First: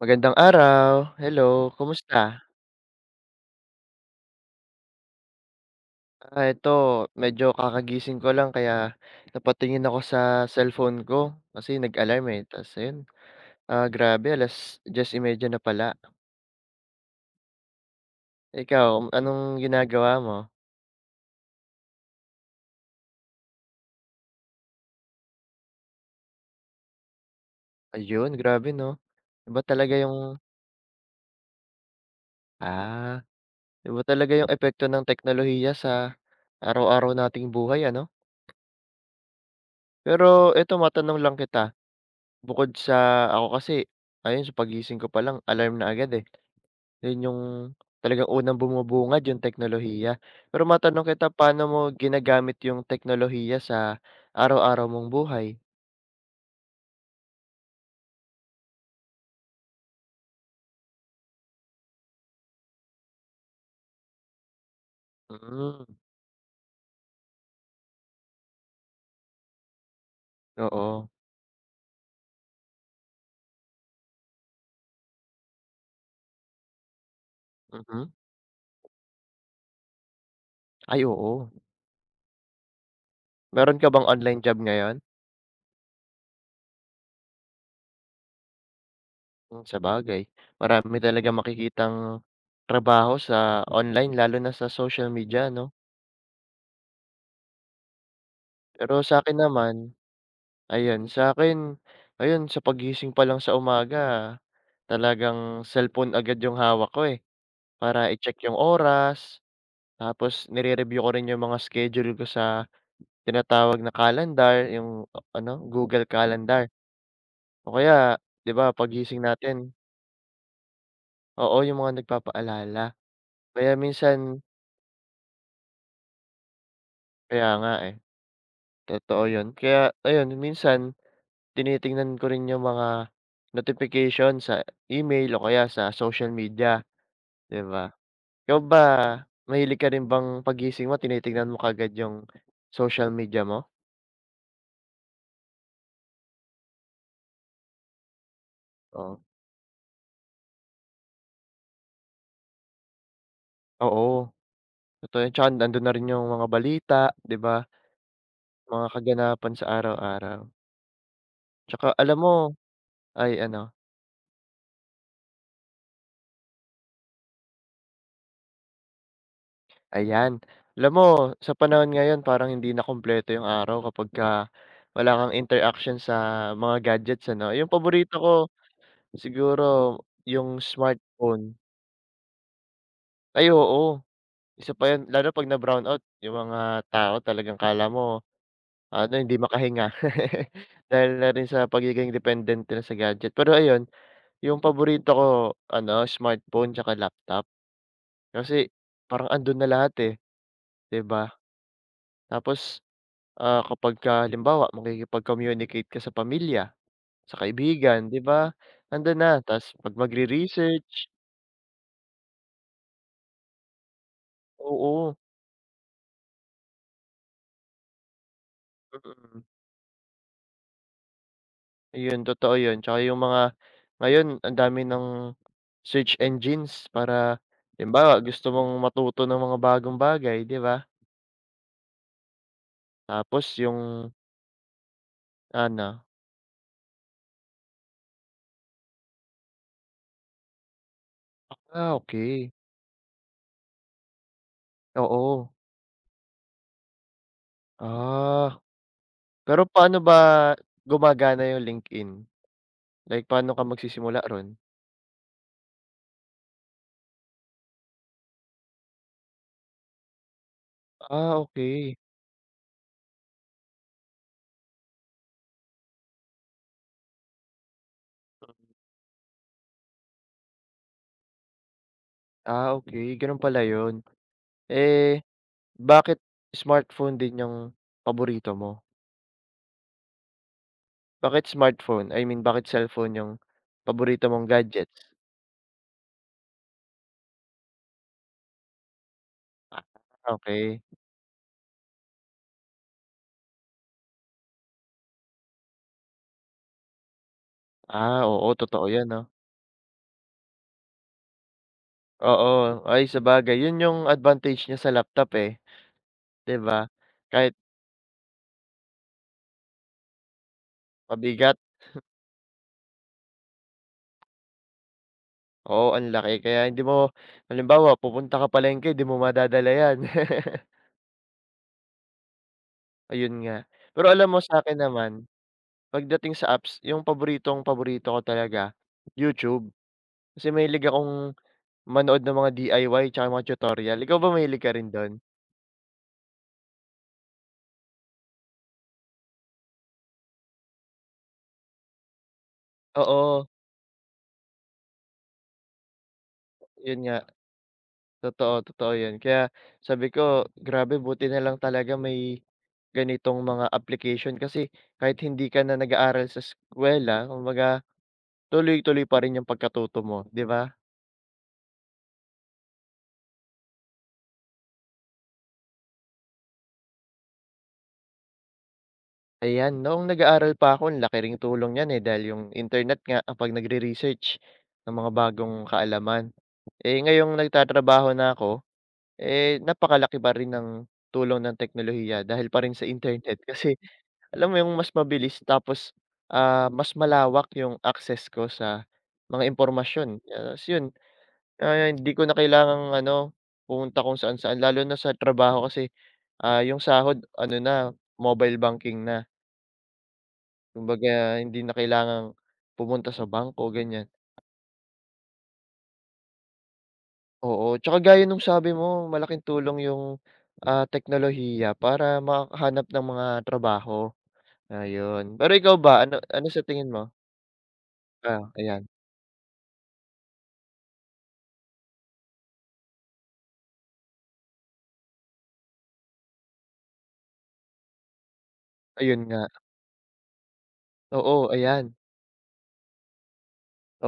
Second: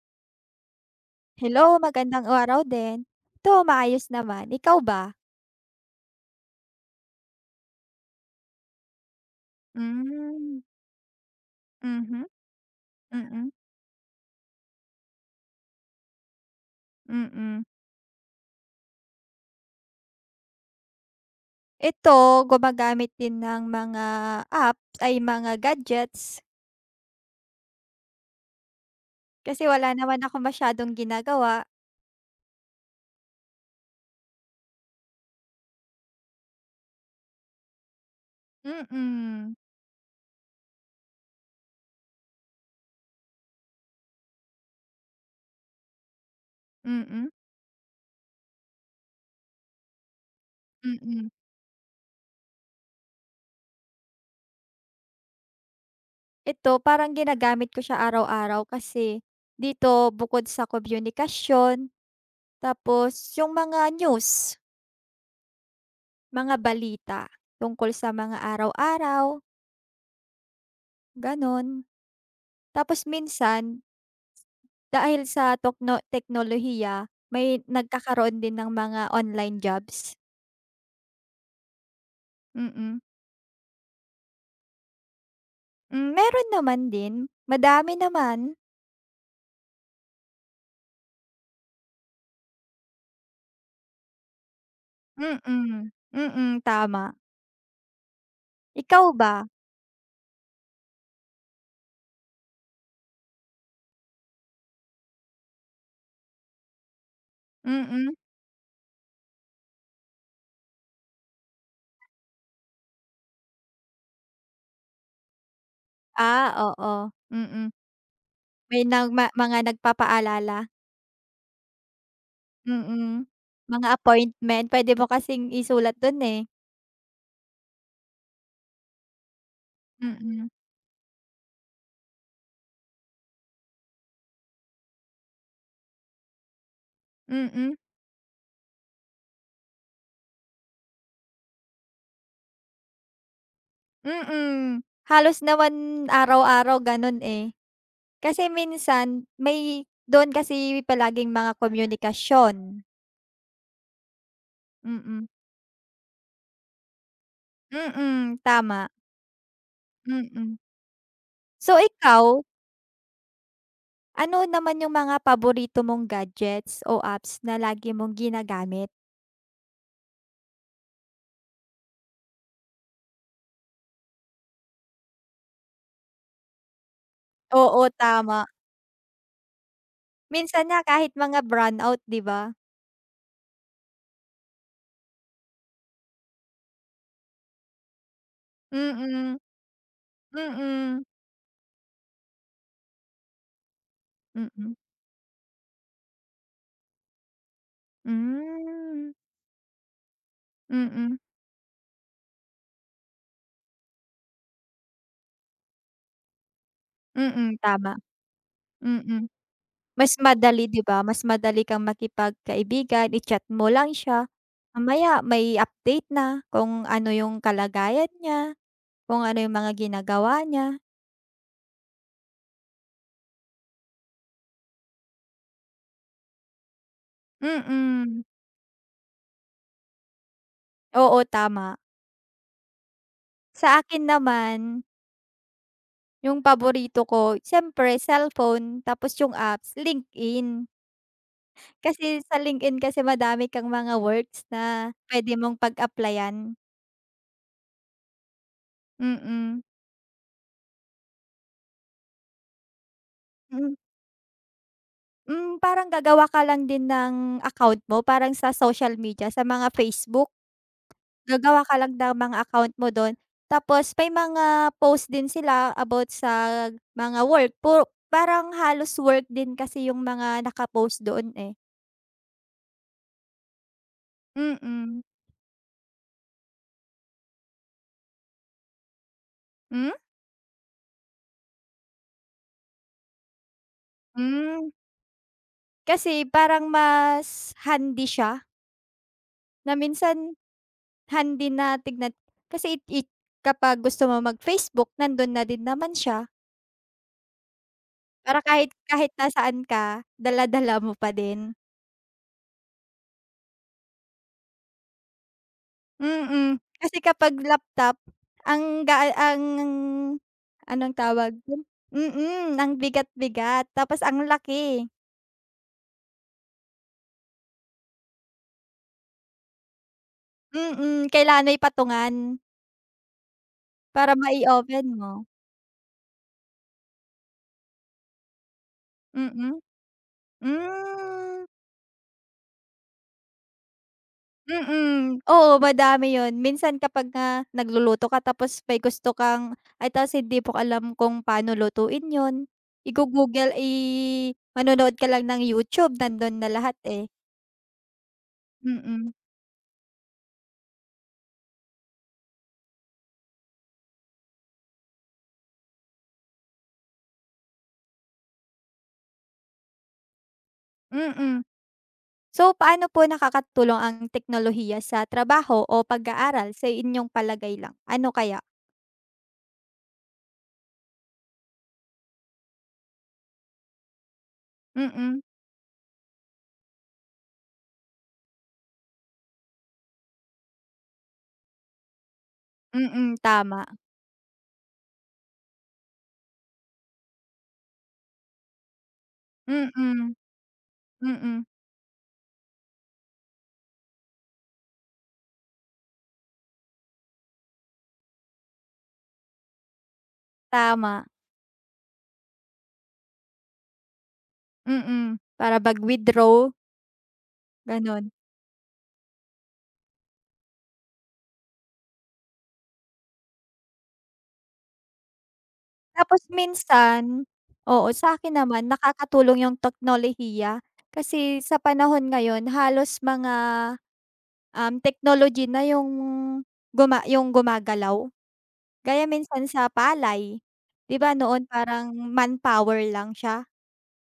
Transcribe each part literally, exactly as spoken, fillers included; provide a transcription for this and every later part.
Magandang araw, Hello, hello, magandang kumusta? araw din. Ito, maayos naman. Ikaw ba? Ah, ito, medyo kakagising ko lang kaya napatingin ako sa Hmm, cellphone ko kasi mhm, nag-alarm, eh, ta's ayun, mm, ah, grabe alas diyes y medya na pala. mm. Ikaw, anong ginagawa mo? Ito, gumagamit din ng mga apps, ay mga gadgets, Ayun, grabe 'no? Iba kasi wala talaga naman ako yung masyadong ginagawa. ah, iba talaga yung epekto ng teknolohiya sa araw-araw nating buhay ano? Mm, Pero eto matanong lang kita, bukod sa ako kasi ayun sa pagising ko pa lang alarm na agad, eh. Yun mm, yung talagang unang bumubungad yung teknolohiya. Pero matanong mm. kita, paano mo ginagamit yung teknolohiya sa araw-araw mong buhay? Ito, parang ginagamit ko siya araw-araw kasi dito bukod sa komunikasyon, tapos yung mga news, Hmm, mga balita tungkol sa mga araw-araw, oo. gano'n. Tapos minsan, dahil sa tokno teknolohiya, may Mhm. nagkakaroon din ng mga online jobs. Ay, oo. Mm. Meron ka bang online job ngayon? Hmm, meron naman din, madami naman. Hmm, sabagay. Marami talagang makikitang trabaho sa online lalo na sa social media 'no? Mm, mm, tama. Pero Ikaw sa ba? akin naman, ayun, sa akin ayun sa pagising pa lang sa umaga talagang cellphone agad yung hawak ko, eh, Mm. para i-check yung oras. Tapos nire-review ko rin yung mga schedule ko sa tinatawag na calendar, yung o- ano, Google Ah, Calendar. oo. Mm. O kaya, 'di ba, May pagising nagma mga natin, nagpapaalala? oo, yung mga nagpapaalala. Mm. Kaya Mga minsan appointment, puwede mo kasing isulat don eh. kaya nga, eh, totoo yun. Kaya ayun, Mm, minsan tinitingnan ko rin yung mga notification sa email o kaya sa social media, mm, 'di mm. ba? Ikaw ba, mahilig ka rin bang pagising mo tinitingnan mo kaagad yung social media mo? Mm, halos naman araw-araw ganon eh. Kasi Oo, minsan may doon kasi palaging mga komunikasyon, oo. Totoo mm. yan, tsaka nandun na rin yung mga balita, 'di ba? Mm, tama, Mga kaganapan sa araw-araw. mm. So Tsaka alam mo, ikaw, ay ano, ano naman yung mga paborito mong gadgets o apps na lagi mong ginagamit? ayan. Alam mo sa panahon ngayon parang hindi na kumpleto yung araw kapagka wala kang interaction sa mga gadgets, ano. Yung Oo, paborito ko tama. siguro yung Minsan nga kahit mga smartphone. brownout, 'di ba? Ay oo, isa pa yun lalo 'pag na-brownout yung mga tao talagang akala mo Mm, ano, hindi mm, makahinga mm, dahil na rin sa pagiging dependent nila sa gadget. Pero ayun, yung mm. paborito ko, ano, smartphone tsaka laptop. Kasi Hmm, parang andun na lahat, eh, 'di mm, ba? Tapos, ah, kapagka halimbawa makikipag-communicate ka sa pamilya, sa mm, tama, kaibigan, 'di ba? Andun mm. na. Ta's 'pag Mas madali, 'di magre-research, ba? Mas madali kang makipagkaibigan, i-chat mo lang siya, oo, mamaya may update na kung ano yung kalagayan niya, kung ano mm. yung mga ginagawa niya. Ayun, totoo yun. Tsaka yung mga ngayon ang dami ng search engines para Mm, halimbawa gusto mong matuto ng mga bagong bagay, 'di ba? oo, tama. Tapos Sa yung akin naman, ano, yung paborito ko siyempre cellphone tapos yung apps, LinkedIn. ah, Kasi sa okey. LinkedIn kasi madami kang mga works na pwede Oo. mong pag-applyan. Ah. Mm. Pero paano ba gumagana yung LinkedIn? Like paano ka magsisimula ro'n? Hmm, parang gagawa ka lang din ng account mo parang sa social media, sa mga Facebook, Ah, gagawa ka lang okey. ng mga account mo don. Tapos may mga post din sila about sa mga work, puro parang halos work din kasi yung mga naka-post doon, eh. Ah, okey gano'n pala yun. Mm. Eh, bakit smartphone din yung paborito mo? Hmm? Bakit smartphone? I mean bakit cellphone yung paborito mong Hmm, gadgets? kasi parang mas handy siya na Ah, minsan okey. handy na tignan, kasi it it kapag gusto mo mag-Facebook nandon na din naman siya. Ah, Para oo kahit totoo yan kahit 'no? nasaan ka, dala-dala mo pa din. Oo, ay sabagay yun yung advantage niya sa laptop, eh, Mm, 'di ba? kasi kapag Kahit laptop, ang gaan, ang anong tawag mabigat, dun? Mm, ang bigat-bigat tapos ang laki. oo ang laki kaya hindi mo halimbawa pupunta ka palengke di mo madadala yan. Mm, kailangan may patungan Ayun nga. Pero para alam mo sa akin mai-open mo. naman, pagdating sa apps, yung paboritong-paborito ko talaga, Mm. YouTube. Kasi mahilig akong Hmm. manood ng mga D I Y tsaka mga tutorial. Ikaw ba mahilig ka rin dun? Mm, oo, madami 'yun. Minsan kapag nga nagluluto ka tapos may gusto kang ay tapos hindi mo alam kung paano lutuin 'yun, Oo, igo-Google, i manonood ka lang ng YouTube, nandon na lahat, yun eh. nga. Totoo, totoo Mm, yun. Kaya sabi ko, grabe buti na lang talaga may ganitong mga application kasi kahit hindi ka na nag-aaral sa eskuwela, kumbaga tuloy-tuloy pa rin yung pagkatuto mo, 'di ba? mm. So, paano po nakakatulong ang teknolohiya sa trabaho o pag-aaral sa inyong palagay lang? Ano kaya? Ayan, noong nag-aaral pa ako ang laki ring tulong niyan, eh, dahil yung internet nga kapag nagre-research ng mga Mm, bagong kaalaman. Eh, ngayong nagtatrabaho na ako, eh, napakalaki pa rin ng tulong ng teknolohiya dahil pa rin sa mm, internet tama. kasi alam mo yung mas mabilis tapos, ah, mas malawak yung access ko sa mga Mm, impormasyon. Ah, ta's yun, mm, ah, hindi ko na kailangang ano, pumunta kung saan-saan lalo na sa trabaho kasi, ah, yung sahod ano na, mobile banking na. tama. Kumbaga hindi na kailangang pumunta sa bangko, ganyan. Mm, para mag-withdraw, Oo, tsaka gano'n. gaya nung sabi mo malaking tulong yung, ah, teknolohiya para makahanap ng mga trabaho, ayun. Pero ikaw ba, ano Tapos ano sa tingin mo? minsan oo, sa'kin Ah, naman ayan, nakakatulong yung teknolohiya. Kasi sa panahon ngayon halos mga, um, technology na yung guma yung gumagalaw. Gaya ayun nga. minsan sa palay, 'di ba noon Oo, parang ayan, manpower lang siya,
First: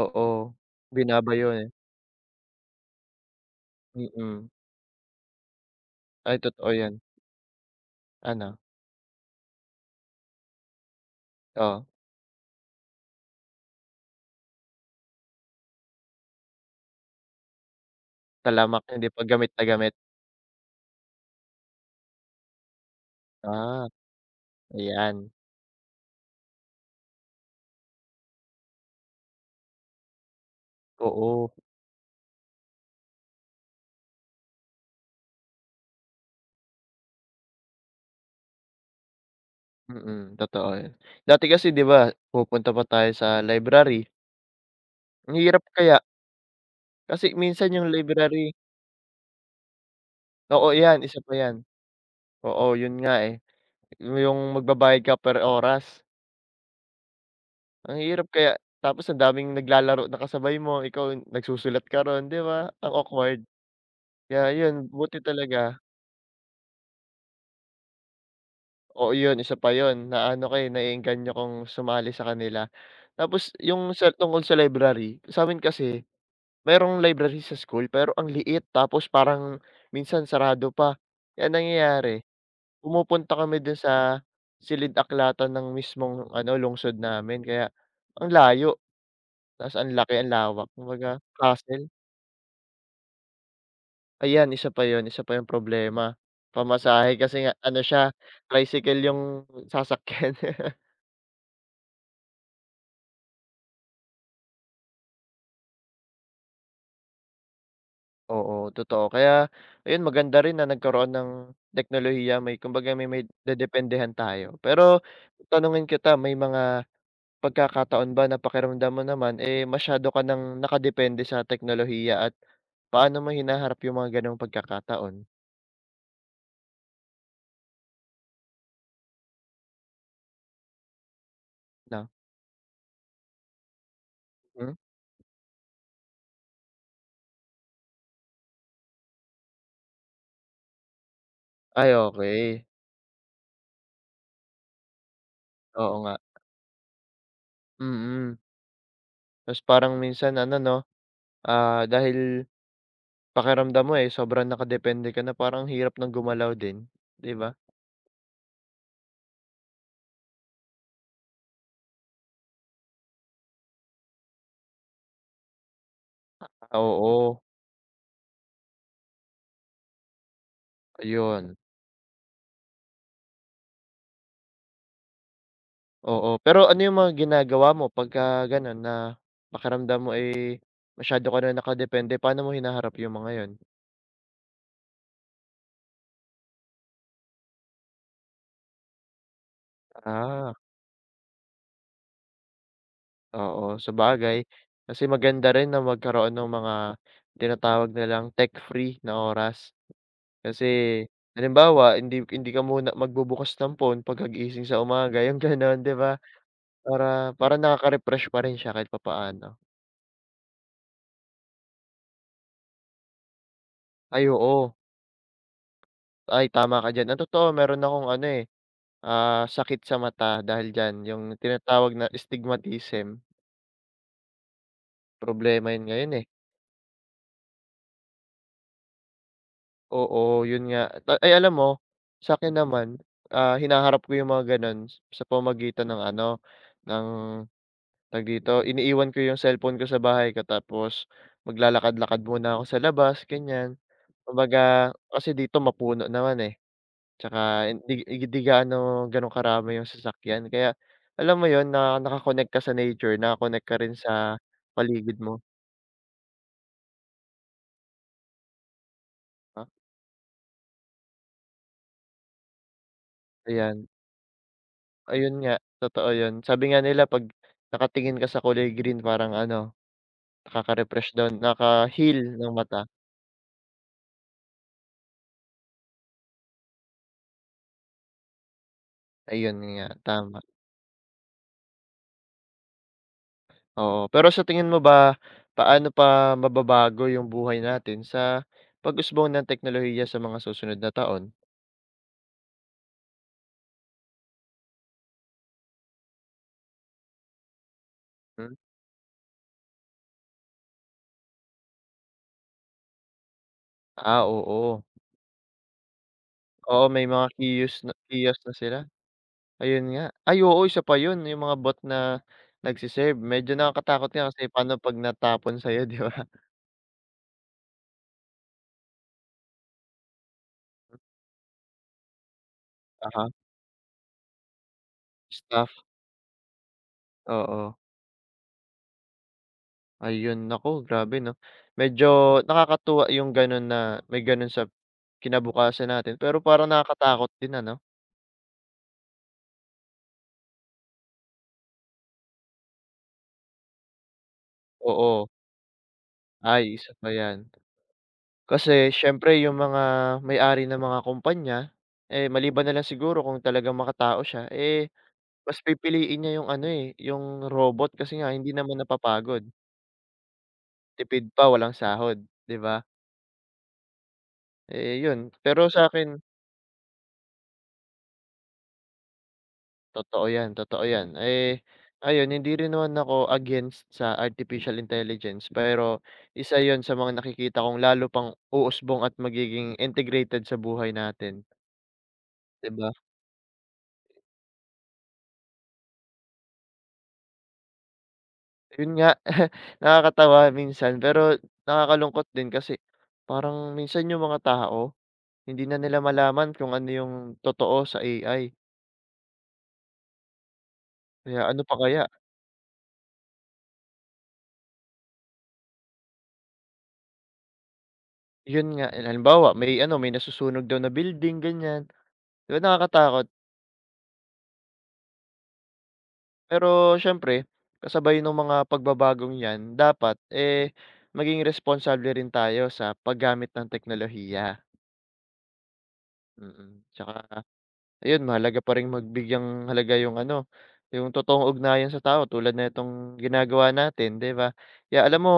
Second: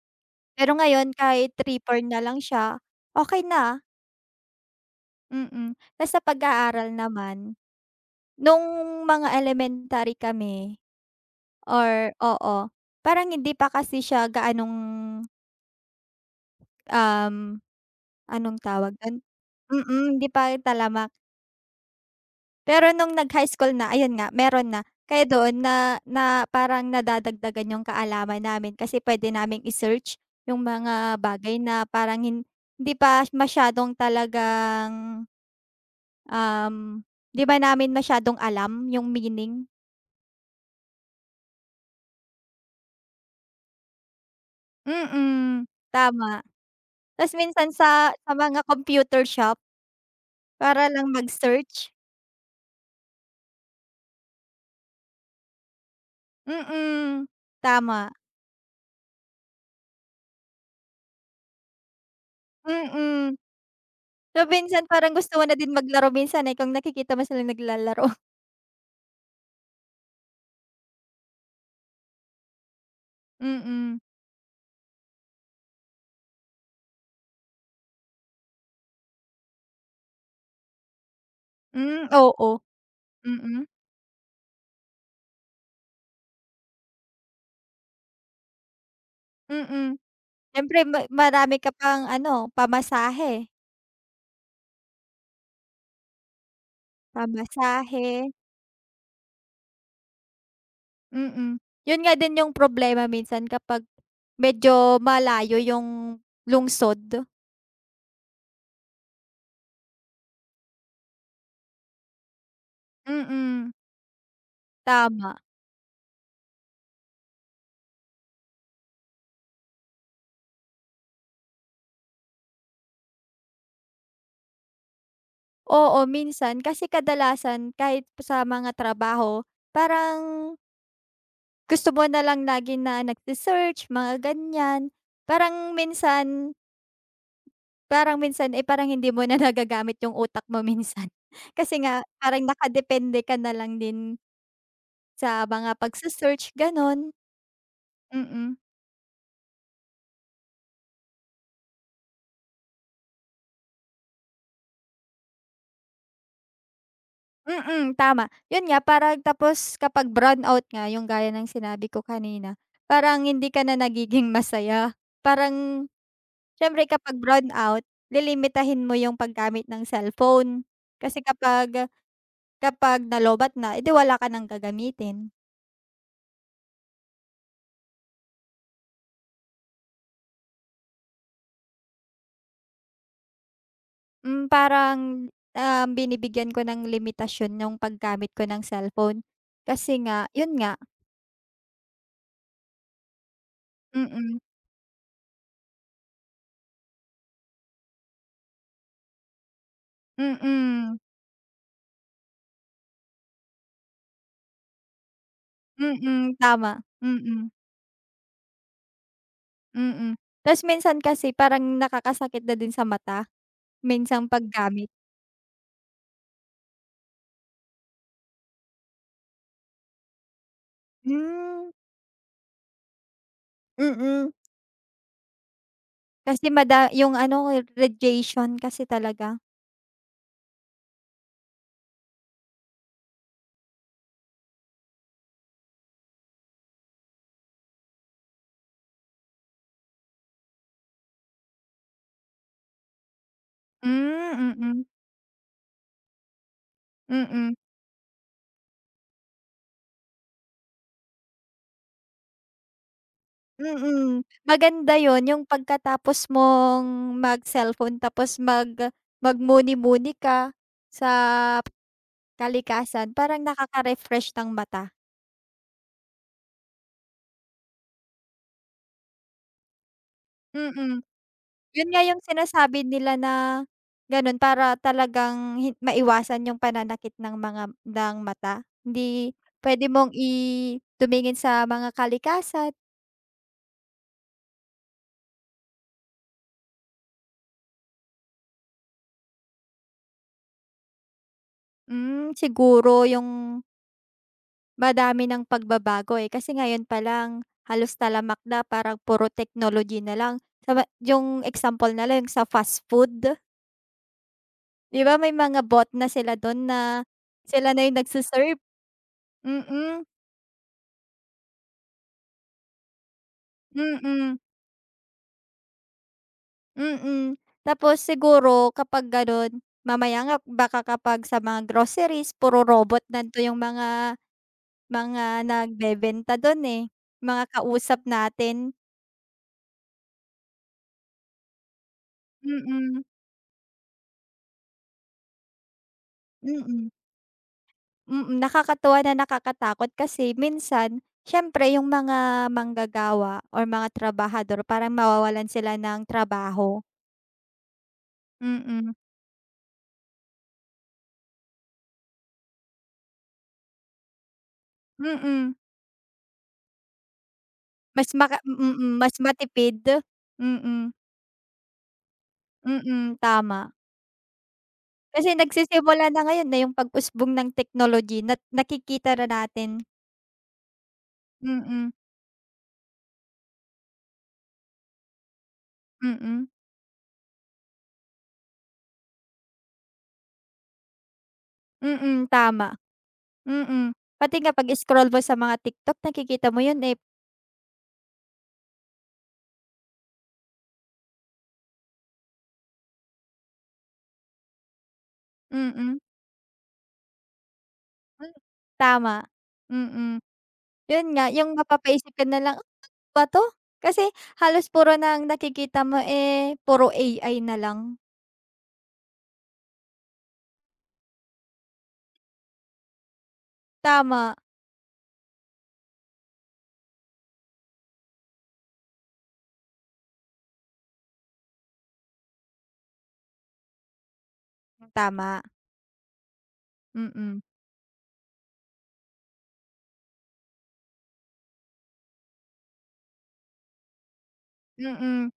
oo. pero ngayon Binabayo, kahit eh, reaper na lang siya, okey na, mm. mm. Tas sa Ay totoo pag-aaral 'yan. naman, Ano? nung mga elementary kami. Oh, Or oo, parang hindi pa kasi siya gaanong, um, anong talamak tawag hindi do'n? pa gamit na gamit. Mm, hindi pa talamak. Pero nung nag-high school Ah, na, ayun nga, meron na. Kaya ayan. doon na na parang nadadagdagan yung kaalaman namin, kasi puwede naming i-search yung mga Oo, bagay na parang hin hindi pa masyadong talagang, um, 'di ba namin masyadong alam yung meaning? mm, totoo 'yan. Dati kasi 'di ba pupunta pa tayo sa library. Ang Mm, hirap kaya, tama. kasi Ta's minsan minsan yung sa sa library, mga computer shop. oo Para 'yan, lang isa pa 'yan. mag-search? Oo, yun nga, eh, yung magbabayad ka per oras. Mm, Ang tama. hirap kaya tapos ang daming naglalaro na kasabay mo, ikaw nagsusulat ka ro'n, 'di ba? Ang Mm. awkward. So, Kaya yun, minsan parang buti gusto mo na din talaga maglaro minsan, eh, kung nakikita mo silang naglalaro. oo yun, isa pa yun, naano ko, eh, naengganyo kong sumali sa kanila. Tapos yung Mm. sa tungkol sa library, sa'min kasi mayroong library sa school pero ang liit tapos parang minsan sarado pa. Kaya ang Hmm, nangyayari oo, pumupunta kami mm, dun sa silid-aklatan ng mismong ano, lungsod namin kaya ang layo ta's mm. ang laki, ang lawak Siyempre ma kumbaga marami ka hassle. pang ano, pamasahe, Ayan, isa pa yun, isa pa yung problema, pamasahe kasi nga ano pamasahe. siya, tricycle yung sasakyan. Mm. Yun nga din yung problema minsan kapag medyo malayo yung lungsod. Oo, totoo kaya ayun maganda rin na nagkaroon ng teknolohiya may kumbaga may may Mm. dedependehan tayo. Pero Tama, tatanungin kita may mga pagkakataon ba na pakiramdam mo naman, eh, masyado ka ng nakadepende sa teknolohiya at paano mo hinaharap yung mga gano'ng pagkakataon, oo, minsan kasi kadalasan kahit sa mga trabaho, parang gusto mo na na lang lagi na nagse-search, mga hmm? ganyan. Parang minsan parang minsan, eh, parang hindi mo na nagagamit yung utak mo minsan. Kasi Ay nga parang okey, nakadepende ka na lang din sa mga oo nga, pagse-search, gano'n. mm. Mm. Ta's parang minsan ano 'no, ah, dahil pakiramdam mo, eh, sobrang nakadepende ka na parang hirap ng gumalaw din, 'di ba? Mm, tama. Yun nga, parang tapos kapag brownout nga, yung gaya ng sinabi ko kanina, parang hindi ka na nagiging masaya. Parang siyempre kapag Oo, brownout, lilimitahin mo yung paggamit ng cellphone. Kasi ayun, kapag Kapag nalobat na, eh, 'di wala ka nang gagamitin. oo. Pero ano yung mga ginagawa mo pagka gano'n na pakiramdam mo, eh, masyado ka na nakadepende, paano mo hinaharap yung mga yun? Hmm, parang, um, binibigyan ko ng limitasyon yung paggamit ko ng cellphone. Kasi nga, Ah. yun nga, Oo, mm, sabagay. Kasi maganda rin na magkaroon ng mga tinatawag nilang tech-free na oras. Kasi mm, halimbawa, hindi hindi ka muna magbubukas ng phone pagkagising sa umaga, yung gano'n, 'di ba? mm, tama, Para mm, para nakaka-refresh pa rin siya kahit papaano. mm. Ta's minsan kasi parang nakakasakit na din sa mata, Ay, minsang oo. paggamit. Ay, tama ka diyan. Ang totoo, meron akong ano, eh, ah, sakit sa mata dahil diyan, Hmm, yung mm. tinatawag na astigmatism. Mm-mm. Problema yun ngayon, eh. Kasi mada yung ano, radiation kasi talaga. Oo, yun nga. Ta- Ay, alam mo, sa sa'kin naman, ah, hinaharap ko yung mga gano'n sa pamamagitan ng ano, ng tawag dito, iniiwan ko yung cellphone ko sa bahay ko tapos maglalakad-lakad muna ako sa labas, ganyan. Hmm, mm, Kumbaga, kasi dito mapuno naman, eh, mm. tsaka hindi hindi gaano gano'n karami yung sasakyan kaya alam mo yun, na naka ka sa nature, naka-connect ka rin Mm, sa maganda paligid yon mo, yung pagkatapos mong mag-cellphone tapos mag ah, magmuni-muni ka sa kalikasan, parang ayan. nakaka-refresh ng mata, Ayun nga, totoo yun. Sabi nga nila 'pag nakatingin ka sa kulay green parang ano, mm. nakaka-refresh daw, 'Yun nga naka-heal yung ng sinasabi mata. nila na gano'n para talagang hin maiwasan yung pananakit ng mga ng mata, hindi Ayun nga, puwede mong i tama, tumingin sa mga kalikasan. oo. Pero sa tingin mo ba, paano pa mababago yung buhay natin sa pag-usbong ng teknolohiya sa mga susunod na taon? Hmm, siguro yung madami ng pagbabago, eh, kasi ngayon pa lang halos talamak Hmm, na parang puro technology na lang. Sama yung example na lang yung sa fast food, ah, oo. 'di ba may mga bot na sila dun Oo, na may mga sila ki-use na na yung nagse kiosk na sila, mm, ayun nga. mm, Ay oo, isa pa yun, yung mga bot na nagse-serve. Medyo mm, nakakatakot nga mm. kasi paano 'pag natapon sa'yo, 'di ba? Mm, mm. Tapos siguro kapag gano'n, mamaya nga baka kapag sa mga groceries puro robot Oo, nanto yung mga mga staff, nagbebenta dun, eh, mga oo. kausap natin, Ayun, naku grabe 'no. Medyo mm, mm, nakakatuwa yung gano'n na may gano'n sa kinabukasan natin, pero mm, parang mm. nakakatakot din ano? Mm, nakakatuwa na nakakatakot kasi minsan siyempre yung mga manggagawa or mga trabahador parang Oo. mawawalan sila ng Ay, trabaho. isa pa 'yan. Kasi Mm, siyempre yung mga may-ari ng mga kumpanya, eh, maliban na lang siguro kung talagang makatao siya, eh, mm. mas pipiliin niya yung ano, eh, yung robot Mas kasi nga maka hindi naman mm, mas napapagod, matipid. Mm, tipid pa walang sahod, 'di ba? mm, tama. Eh, yun. Kasi Pero sa nagsisimula akin na ngayon na yung pag-usbong ng technology na nakikita na natin. totoo yan, totoo Mm. yan. Eh, Mm, ayun hindi rin naman ako against sa artificial intelligence, pero mm, isa yon sa mga nakikita kong lalo pang uusbong at magiging integrated sa buhay natin, mm, 'di tama. ba? Mm, pati nga pag-scroll mo sa mga TikTok, nakikita mo yun, eh. Yun nga, nakakatawa minsan pero nakakalungkot din kasi parang minsan yung mga tao hindi na Mm, nila malaman kung ano yung totoo sa hmm, A I. tama. Mm. Yun nga, Kaya yung ano pa kaya? mapapaisip ka na lang, "Ah, ano ba 'to?" Kasi halos puro ng nakikita mo, eh, puro A I na lang. Yun nga, eh, halimbawa may ano, may nasusunog daw na building, ganyan. 'Di ba nakakatakot? Tama, Pero siyempre, kasabay nung mga pagbabagong 'yan dapat, eh, maging responsable rin tayo sa paggamit ng teknolohiya, tama, mm. mm, Tsaka ayun, mahalaga pa ring magbigyang halaga yung ano, yung totoong ugnayan sa tao tulad nitong ginagawa natin, 'di ba? Kaya alam mm. mo,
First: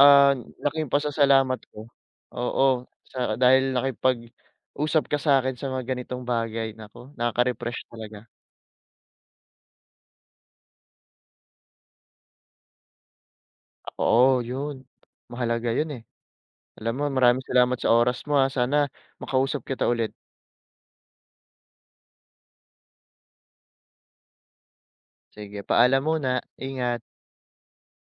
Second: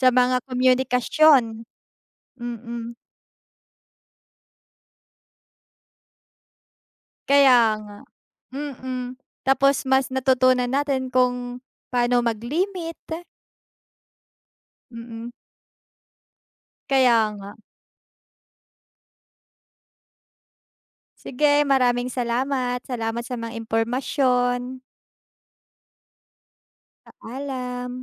Sa mga laking pasasalamat komunikasyon, ko, oo, mm, sa dahil nakipag-usap ka sa'kin sa mga ganitong bagay, naku, kaya nakaka-refresh nga. talaga. Mm, tapos mas natutunan natin kung paano mag-limit, Oo, yun. mm, Mahalaga yun, eh. Alam mo kaya maraming nga. salamat sa oras mo, ah, sana makausap kita ulit. Sige, maraming salamat. Salamat sa mga impormasyon. Sige, paalam muna, ingat. Paalam.